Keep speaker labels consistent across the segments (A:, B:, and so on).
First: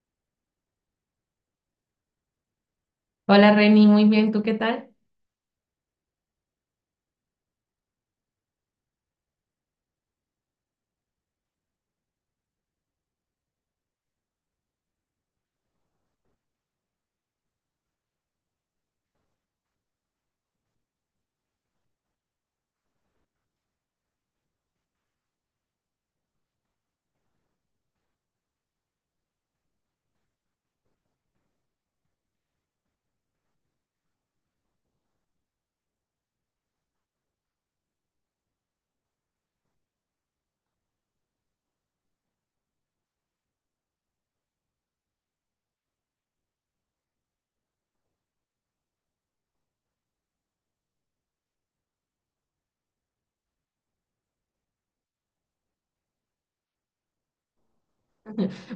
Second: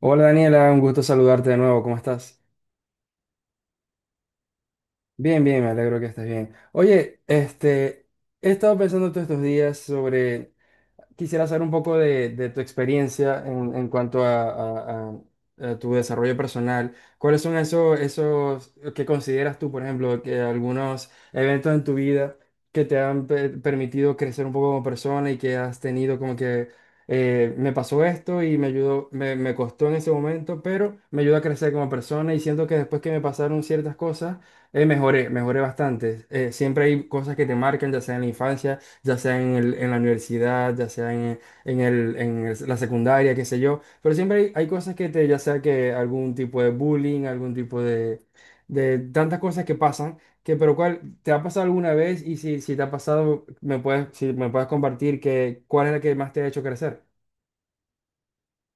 A: Hola Daniela, un gusto saludarte de nuevo, ¿cómo estás?
B: Hola Reni, muy bien, ¿tú qué tal?
A: Bien, bien, me alegro que estés bien. Oye, he estado pensando todos estos días sobre quisiera saber un poco de tu experiencia en cuanto a tu desarrollo personal. ¿Cuáles son esos que consideras tú, por ejemplo, que algunos eventos en tu vida que te han permitido crecer un poco como persona y que has tenido como que me pasó esto y me ayudó, me costó en ese momento, pero me ayudó a crecer como persona y siento que después que me pasaron ciertas cosas, mejoré, mejoré bastante. Siempre hay cosas que te marcan, ya sea en la infancia, ya sea en la universidad, ya sea en la secundaria, qué sé yo, pero siempre hay cosas que te, ya sea que algún tipo de bullying, algún tipo de tantas cosas que pasan, que pero cuál, ¿te ha pasado alguna vez? Y si, si te ha pasado, si me puedes compartir que, ¿cuál es la que más te ha hecho crecer?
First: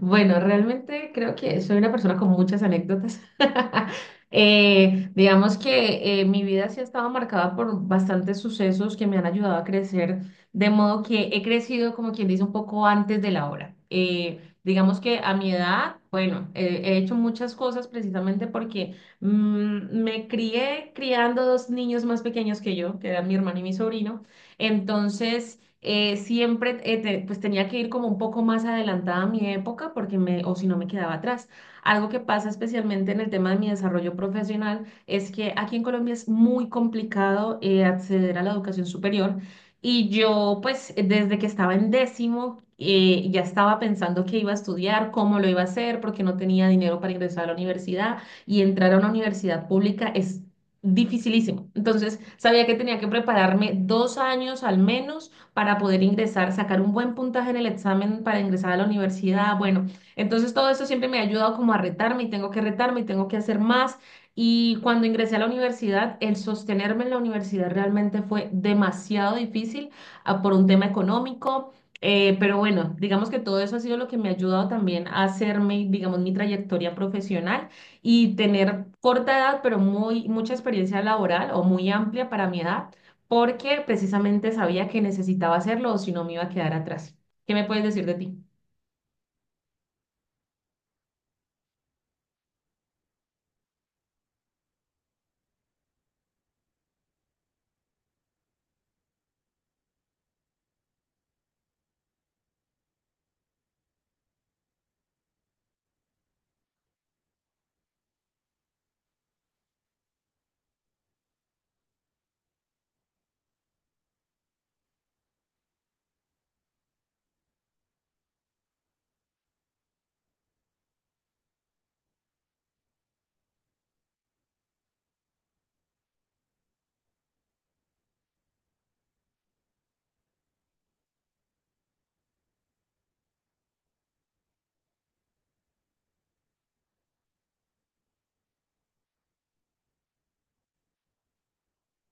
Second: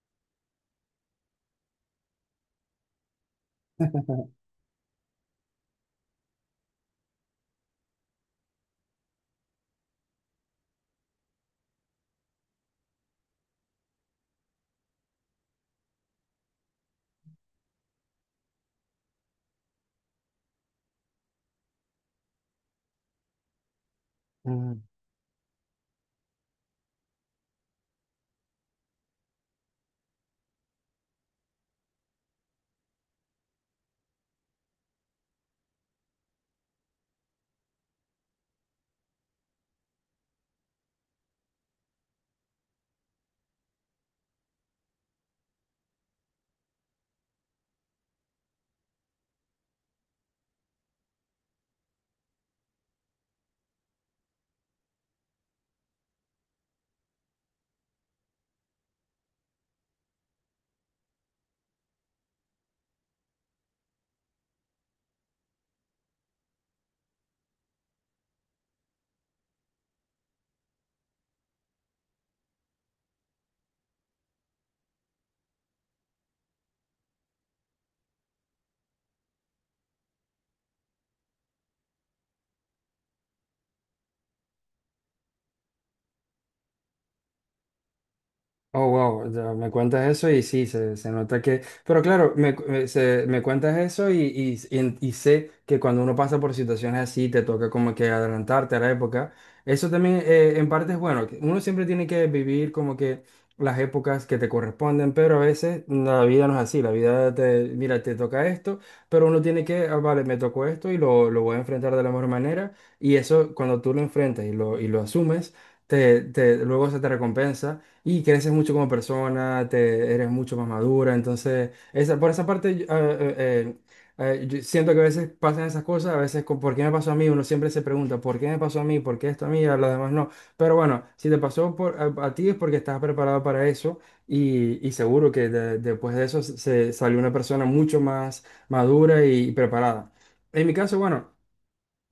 B: Bueno, realmente creo que soy una persona con muchas anécdotas. Digamos que mi vida sí ha estado marcada por bastantes sucesos que me han ayudado a crecer, de modo que he crecido, como quien dice, un poco antes de la hora. Digamos que a mi edad, bueno, he hecho muchas cosas precisamente porque me crié criando dos niños más pequeños que yo, que eran mi hermano y mi sobrino. Entonces siempre pues tenía que ir como un poco más adelantada a mi época porque me, o si no me quedaba atrás. Algo que pasa especialmente en el tema de mi desarrollo profesional es que aquí en Colombia es muy complicado acceder a la educación superior, y yo pues desde que estaba en décimo ya estaba pensando qué iba a estudiar, cómo lo iba a hacer, porque no tenía dinero para ingresar a la universidad, y entrar a una universidad pública es dificilísimo. Entonces sabía que tenía que prepararme 2 años al menos para poder ingresar, sacar un buen puntaje en el examen para ingresar a la universidad. Bueno, entonces todo eso siempre me ha ayudado como a retarme, y tengo que retarme y tengo que hacer más. Y cuando ingresé a la universidad, el sostenerme en la universidad realmente fue demasiado difícil, por un tema económico. Pero bueno, digamos que todo eso ha sido lo que me ha ayudado también a hacerme, digamos, mi trayectoria profesional y tener corta edad, pero muy, mucha experiencia laboral o muy amplia para mi edad porque precisamente sabía que necesitaba hacerlo o si no me iba a quedar atrás. ¿Qué me puedes decir de ti?
A: Oh, wow, ya me cuentas eso y sí, se nota que... Pero claro, me, cu- me- se- me cuentas eso y sé que cuando uno pasa por situaciones así, te toca como que adelantarte a la época. Eso también, en parte es bueno, que uno siempre tiene que vivir como que las épocas que te corresponden, pero a veces la vida no es así, la vida te, mira, te toca esto, pero uno tiene que, ah, vale, me tocó esto y lo voy a enfrentar de la mejor manera y eso cuando tú lo enfrentas y lo asumes, luego se te recompensa y creces mucho como persona, te, eres mucho más madura. Entonces, esa, por esa parte, yo siento que a veces pasan esas cosas, a veces con por qué me pasó a mí, uno siempre se pregunta, ¿por qué me pasó a mí? ¿Por qué esto a mí? A los demás no. Pero bueno, si te pasó por, a ti es porque estás preparado para eso y seguro que después de eso se salió una persona mucho más madura y preparada. En mi caso, bueno.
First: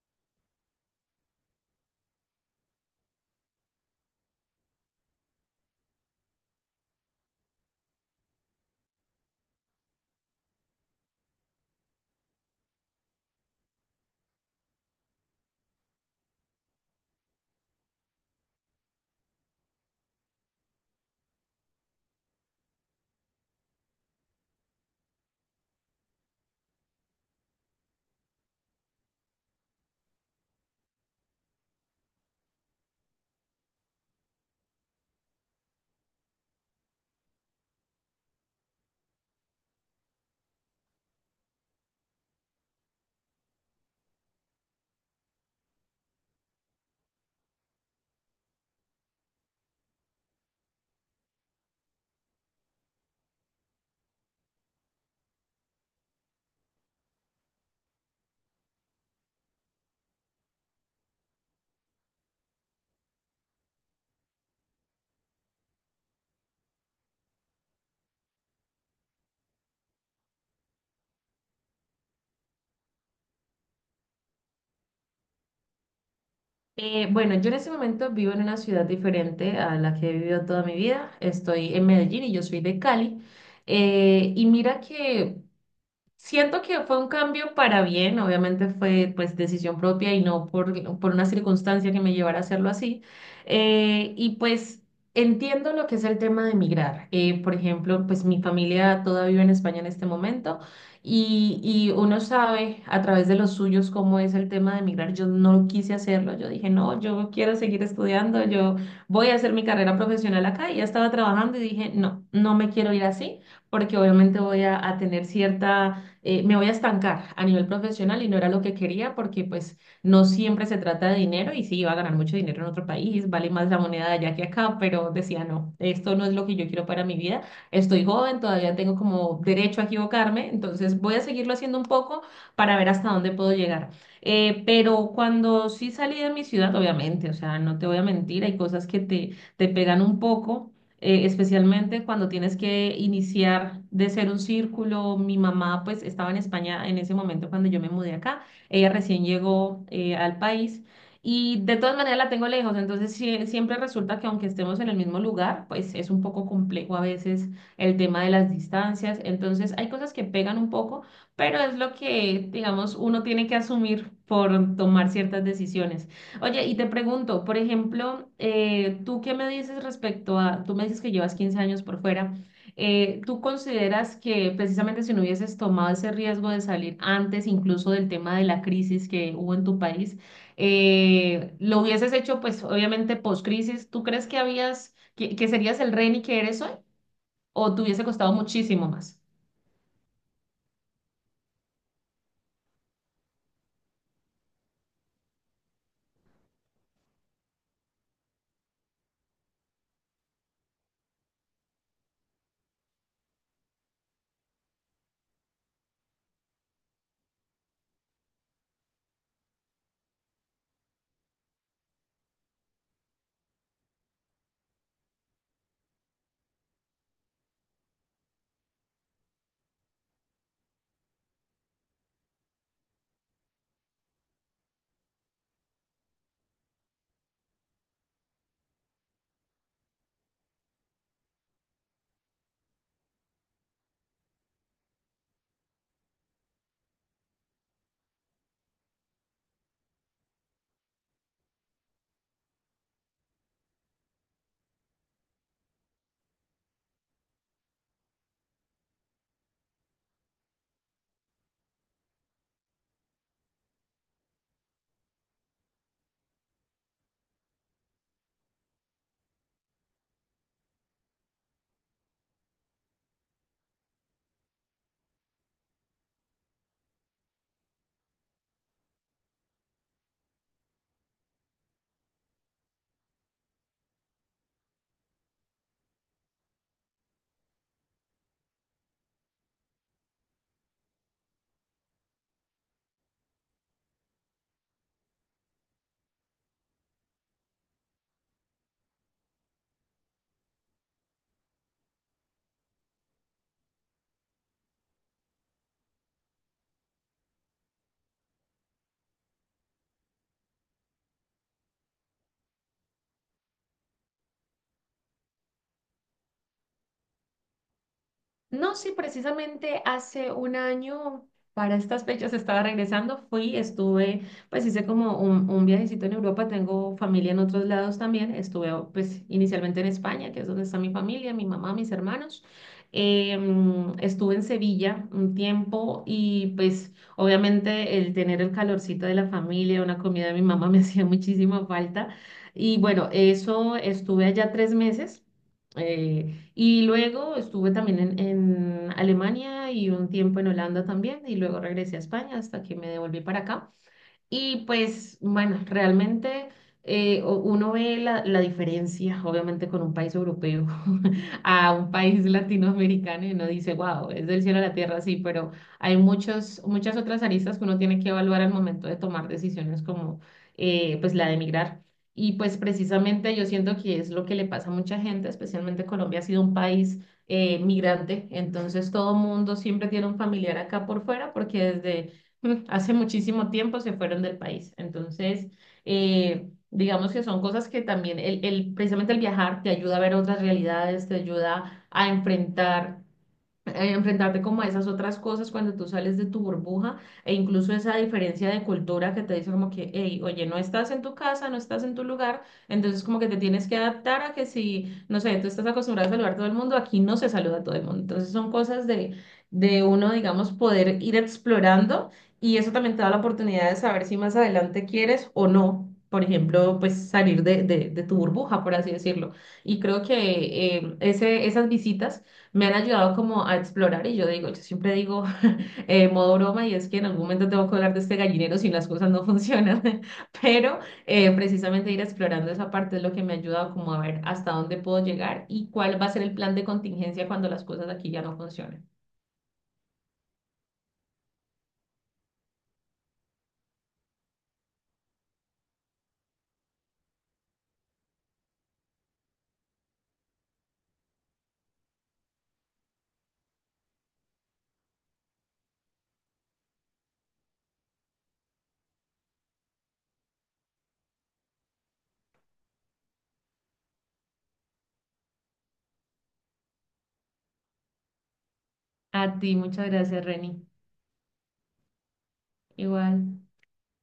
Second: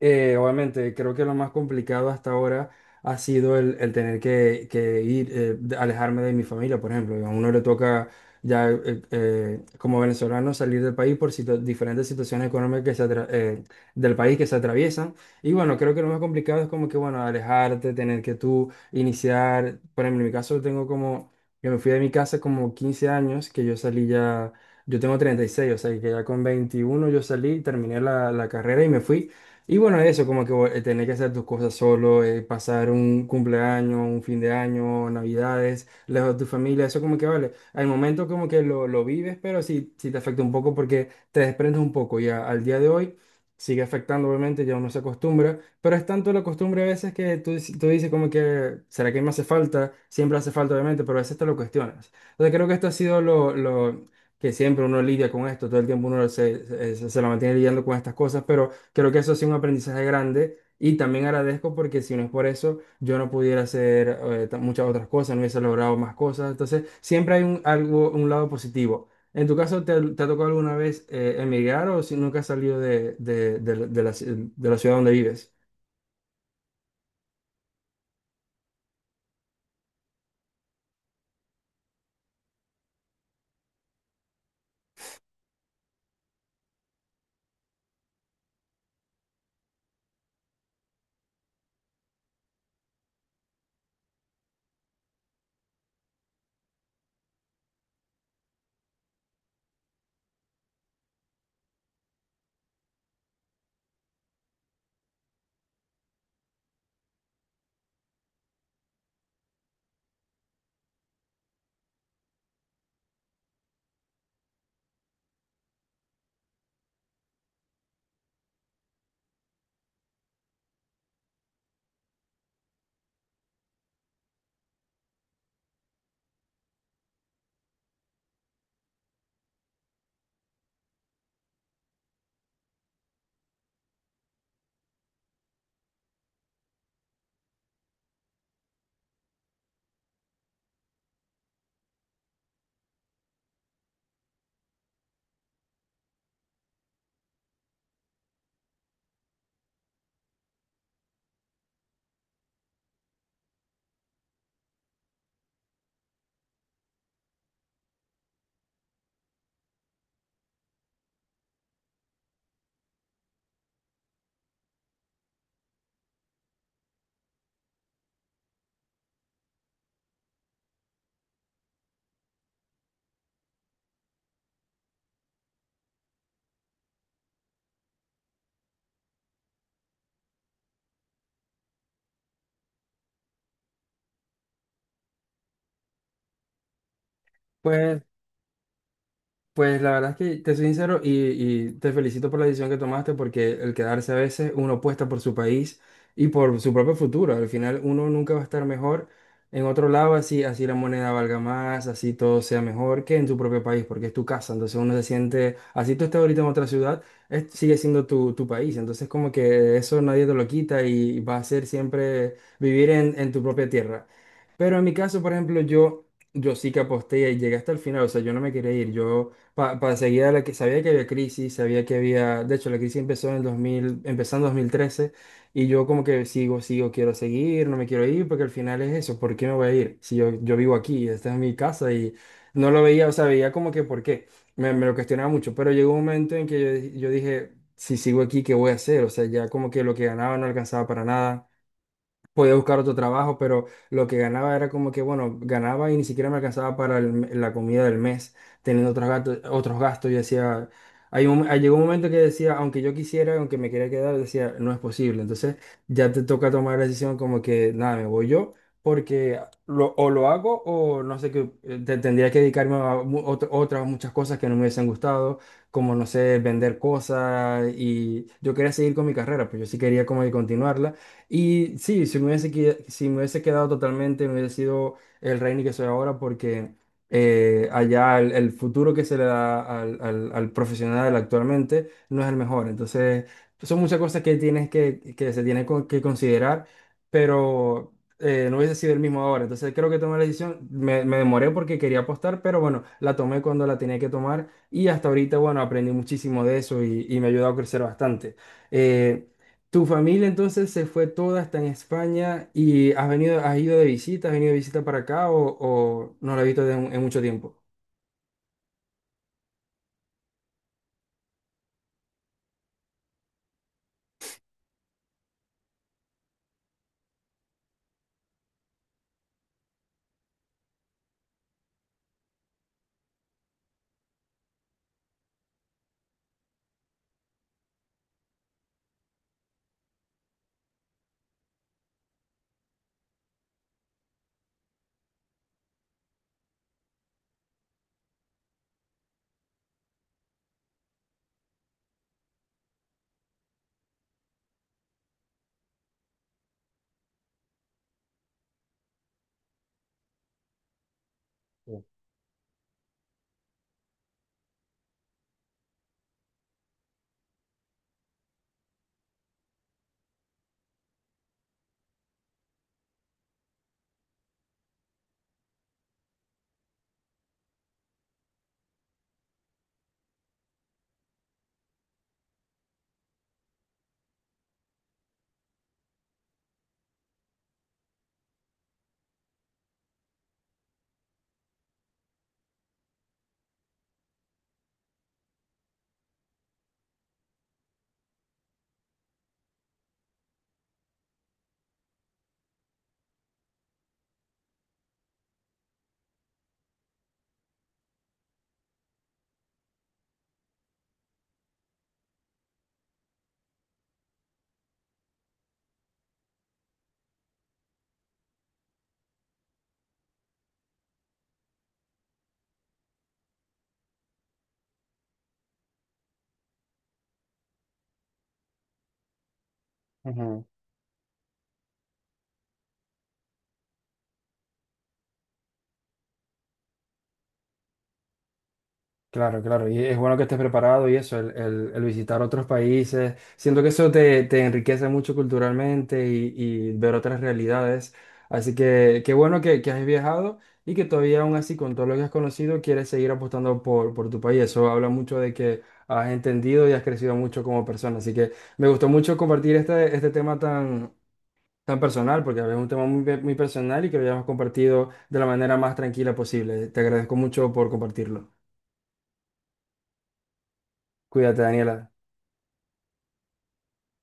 A: Obviamente, creo que lo más complicado hasta ahora ha sido el tener que ir, alejarme de mi familia, por ejemplo. A uno le toca ya, como venezolano salir del país por diferentes situaciones económicas que del país que se atraviesan. Y bueno, creo que lo más complicado es como que, bueno, alejarte, tener que tú iniciar. Por ejemplo, en mi caso tengo como, yo me fui de mi casa como 15 años, que yo salí ya, yo tengo 36, o sea, que ya con 21 yo salí, terminé la carrera y me fui. Y bueno, eso, como que, tener que hacer tus cosas solo, pasar un cumpleaños, un fin de año, navidades, lejos de tu familia, eso como que vale. Al momento como que lo vives, pero sí, sí te afecta un poco porque te desprendes un poco. Ya al día de hoy sigue afectando, obviamente, ya uno se acostumbra, pero es tanto la costumbre a veces que tú dices como que, ¿será que me hace falta? Siempre hace falta, obviamente, pero a veces te lo cuestionas. Entonces creo que esto ha sido lo que siempre uno lidia con esto, todo el tiempo uno se la mantiene lidiando con estas cosas, pero... Creo que eso ha sido un aprendizaje grande y también agradezco porque si no es por eso, yo no pudiera hacer, muchas otras cosas, no hubiese logrado más cosas. Entonces, siempre hay un lado positivo. ¿En tu caso, te ha tocado alguna vez, emigrar o si nunca has salido de la de la ciudad donde vives?
B: Bueno, yo en este momento vivo en una ciudad diferente a la que he vivido toda mi vida. Estoy en Medellín y yo soy de Cali. Y mira que siento que fue un cambio para bien, obviamente fue pues decisión propia y no por, una circunstancia que me llevara a hacerlo así. Y pues entiendo lo que es el tema de emigrar. Por ejemplo, pues mi familia toda vive en España en este momento, y uno sabe a través de los suyos cómo es el tema de emigrar. Yo no quise hacerlo, yo dije, no, yo quiero seguir estudiando, yo voy a hacer mi carrera profesional acá y ya estaba trabajando y dije, no, no me quiero ir así porque obviamente voy a tener cierta me voy a estancar a nivel profesional y no era lo que quería porque pues no siempre se trata de dinero y sí, iba a ganar mucho dinero en otro país, vale más la moneda de allá que acá, pero decía, no, esto no es lo que yo quiero para mi vida, estoy joven, todavía tengo como derecho a equivocarme, entonces voy a seguirlo haciendo un poco para ver hasta dónde puedo llegar. Pero cuando sí salí de mi ciudad, obviamente, o sea, no te voy a mentir, hay cosas que te pegan un poco, especialmente cuando tienes que iniciar de ser un círculo. Mi mamá pues estaba en España en ese momento cuando yo me mudé acá, ella recién llegó al país y de todas maneras la tengo lejos, entonces siempre resulta que aunque estemos en el mismo lugar, pues es un poco complejo a veces el tema de las distancias, entonces hay cosas que pegan un poco, pero es lo que digamos uno tiene que asumir por tomar ciertas decisiones. Oye, y te pregunto, por ejemplo, ¿tú qué me dices respecto a, tú me dices que llevas 15 años por fuera, ¿tú consideras que precisamente si no hubieses tomado ese riesgo de salir antes incluso del tema de la crisis que hubo en tu país, lo hubieses hecho pues obviamente post-crisis, ¿tú crees que habías, que serías el Reni que eres hoy o te
A: Pues
B: hubiese costado muchísimo más?
A: Pues la verdad es que te soy sincero y te felicito por la decisión que tomaste porque el quedarse a veces uno apuesta por su país y por su propio futuro. Al final uno nunca va a estar mejor en otro lado, así, así la moneda valga más, así todo sea mejor que en su propio país porque es tu casa. Entonces uno se siente, así tú estás ahorita en otra ciudad, sigue siendo tu país. Entonces como que eso nadie te lo quita y va a ser siempre vivir en tu propia tierra. Pero en mi caso, por ejemplo, yo sí que aposté y llegué hasta el final. O sea, yo no me quería ir. Yo para seguir a la que sabía que había crisis, sabía que había, de hecho la crisis empezó en el 2000, empezó en 2013 y yo como que quiero seguir, no me quiero ir porque al final es eso, ¿por qué me voy a ir? Si yo vivo aquí, esta es mi casa y no lo veía, o sea, veía como que por qué, me lo cuestionaba mucho, pero llegó un momento en que yo dije, si sigo aquí, ¿qué voy a hacer? O sea, ya como que lo que ganaba no alcanzaba para nada, podía buscar otro trabajo, pero lo que ganaba era como que, bueno, ganaba y ni siquiera me alcanzaba para la comida del mes, teniendo otros gastos, otros gastos. Yo decía, hay llegó un momento que decía, aunque yo quisiera, aunque me quería quedar, decía, no es posible. Entonces ya te toca tomar la decisión como que, nada, me voy yo, porque o lo hago o no sé qué, tendría que dedicarme a otras muchas cosas que no me hubiesen gustado, como, no sé, vender cosas y yo quería seguir con mi carrera, pues yo sí quería como que continuarla y sí, si me hubiese quedado totalmente, me hubiese sido el Reini que soy ahora, porque, allá el futuro que se le da al profesional actualmente no es el mejor. Entonces, son muchas cosas que tienes que, que considerar, pero, no hubiese sido el mismo ahora. Entonces, creo que tomé la decisión, me demoré porque quería apostar, pero bueno, la tomé cuando la tenía que tomar y hasta ahorita, bueno, aprendí muchísimo de eso y me ha ayudado a crecer bastante. Eh, tu familia entonces se fue toda hasta en España y has venido, has venido de visita para acá o no la has visto en mucho tiempo.
B: No, sí, precisamente hace un año, para estas fechas estaba regresando, fui, estuve, pues hice como un viajecito en Europa, tengo familia en otros lados también, estuve pues inicialmente en España, que es donde está mi familia, mi mamá, mis hermanos. Em, estuve en Sevilla un tiempo y pues obviamente el tener el calorcito de la familia, una comida de mi mamá me hacía muchísima falta, y bueno, eso estuve allá 3 meses. Eh, y luego estuve también en Alemania y un tiempo en Holanda también, y luego regresé a España hasta que me devolví para acá. Y pues, bueno, realmente uno ve la, la diferencia, obviamente, con un país europeo a un país latinoamericano y uno dice, wow, es del cielo a la tierra, sí, pero hay muchos, muchas otras aristas que uno tiene que evaluar al momento de tomar decisiones como pues la de emigrar. Y pues precisamente yo siento que es lo que le pasa a mucha gente, especialmente Colombia ha sido un país migrante, entonces todo mundo siempre tiene un familiar acá por fuera porque desde hace muchísimo tiempo se fueron del país. Entonces, digamos que son cosas que también, precisamente el viajar te ayuda a ver otras realidades, te ayuda a enfrentar enfrentarte como a esas otras cosas cuando tú sales de tu burbuja, e incluso esa diferencia de cultura que te dice como que, hey, oye, no estás en tu casa, no estás en tu lugar, entonces como que te tienes que adaptar a que si, no sé, tú estás acostumbrado a saludar a todo el mundo, aquí no se saluda a todo el mundo. Entonces son cosas de uno, digamos, poder ir explorando, y eso también te da la oportunidad de saber si más adelante quieres o no. Por ejemplo, pues salir de, de tu burbuja, por así decirlo. Y creo que ese, esas visitas me han ayudado como a explorar y yo digo, yo siempre digo modo broma y es que en algún momento tengo que hablar de este gallinero si las cosas no funcionan, pero precisamente ir explorando esa parte es lo que me ha ayudado como a ver hasta dónde puedo llegar y cuál va a ser el plan de contingencia cuando las cosas aquí ya no funcionen.
A: Claro, claro, y es bueno que estés preparado y eso, el visitar otros países. Siento que eso te enriquece mucho culturalmente y ver otras realidades. Así que qué bueno que has viajado y que todavía aún así con todo lo que has conocido quieres seguir apostando por tu país. Eso habla mucho de que has entendido y has crecido mucho como persona. Así que me gustó mucho compartir este tema tan, tan personal, porque es un tema muy, muy personal y que lo hayamos compartido de la manera más tranquila posible. Te agradezco mucho por compartirlo.
B: A ti, muchas gracias, Reni.
A: Cuídate, Daniela.
B: Igual.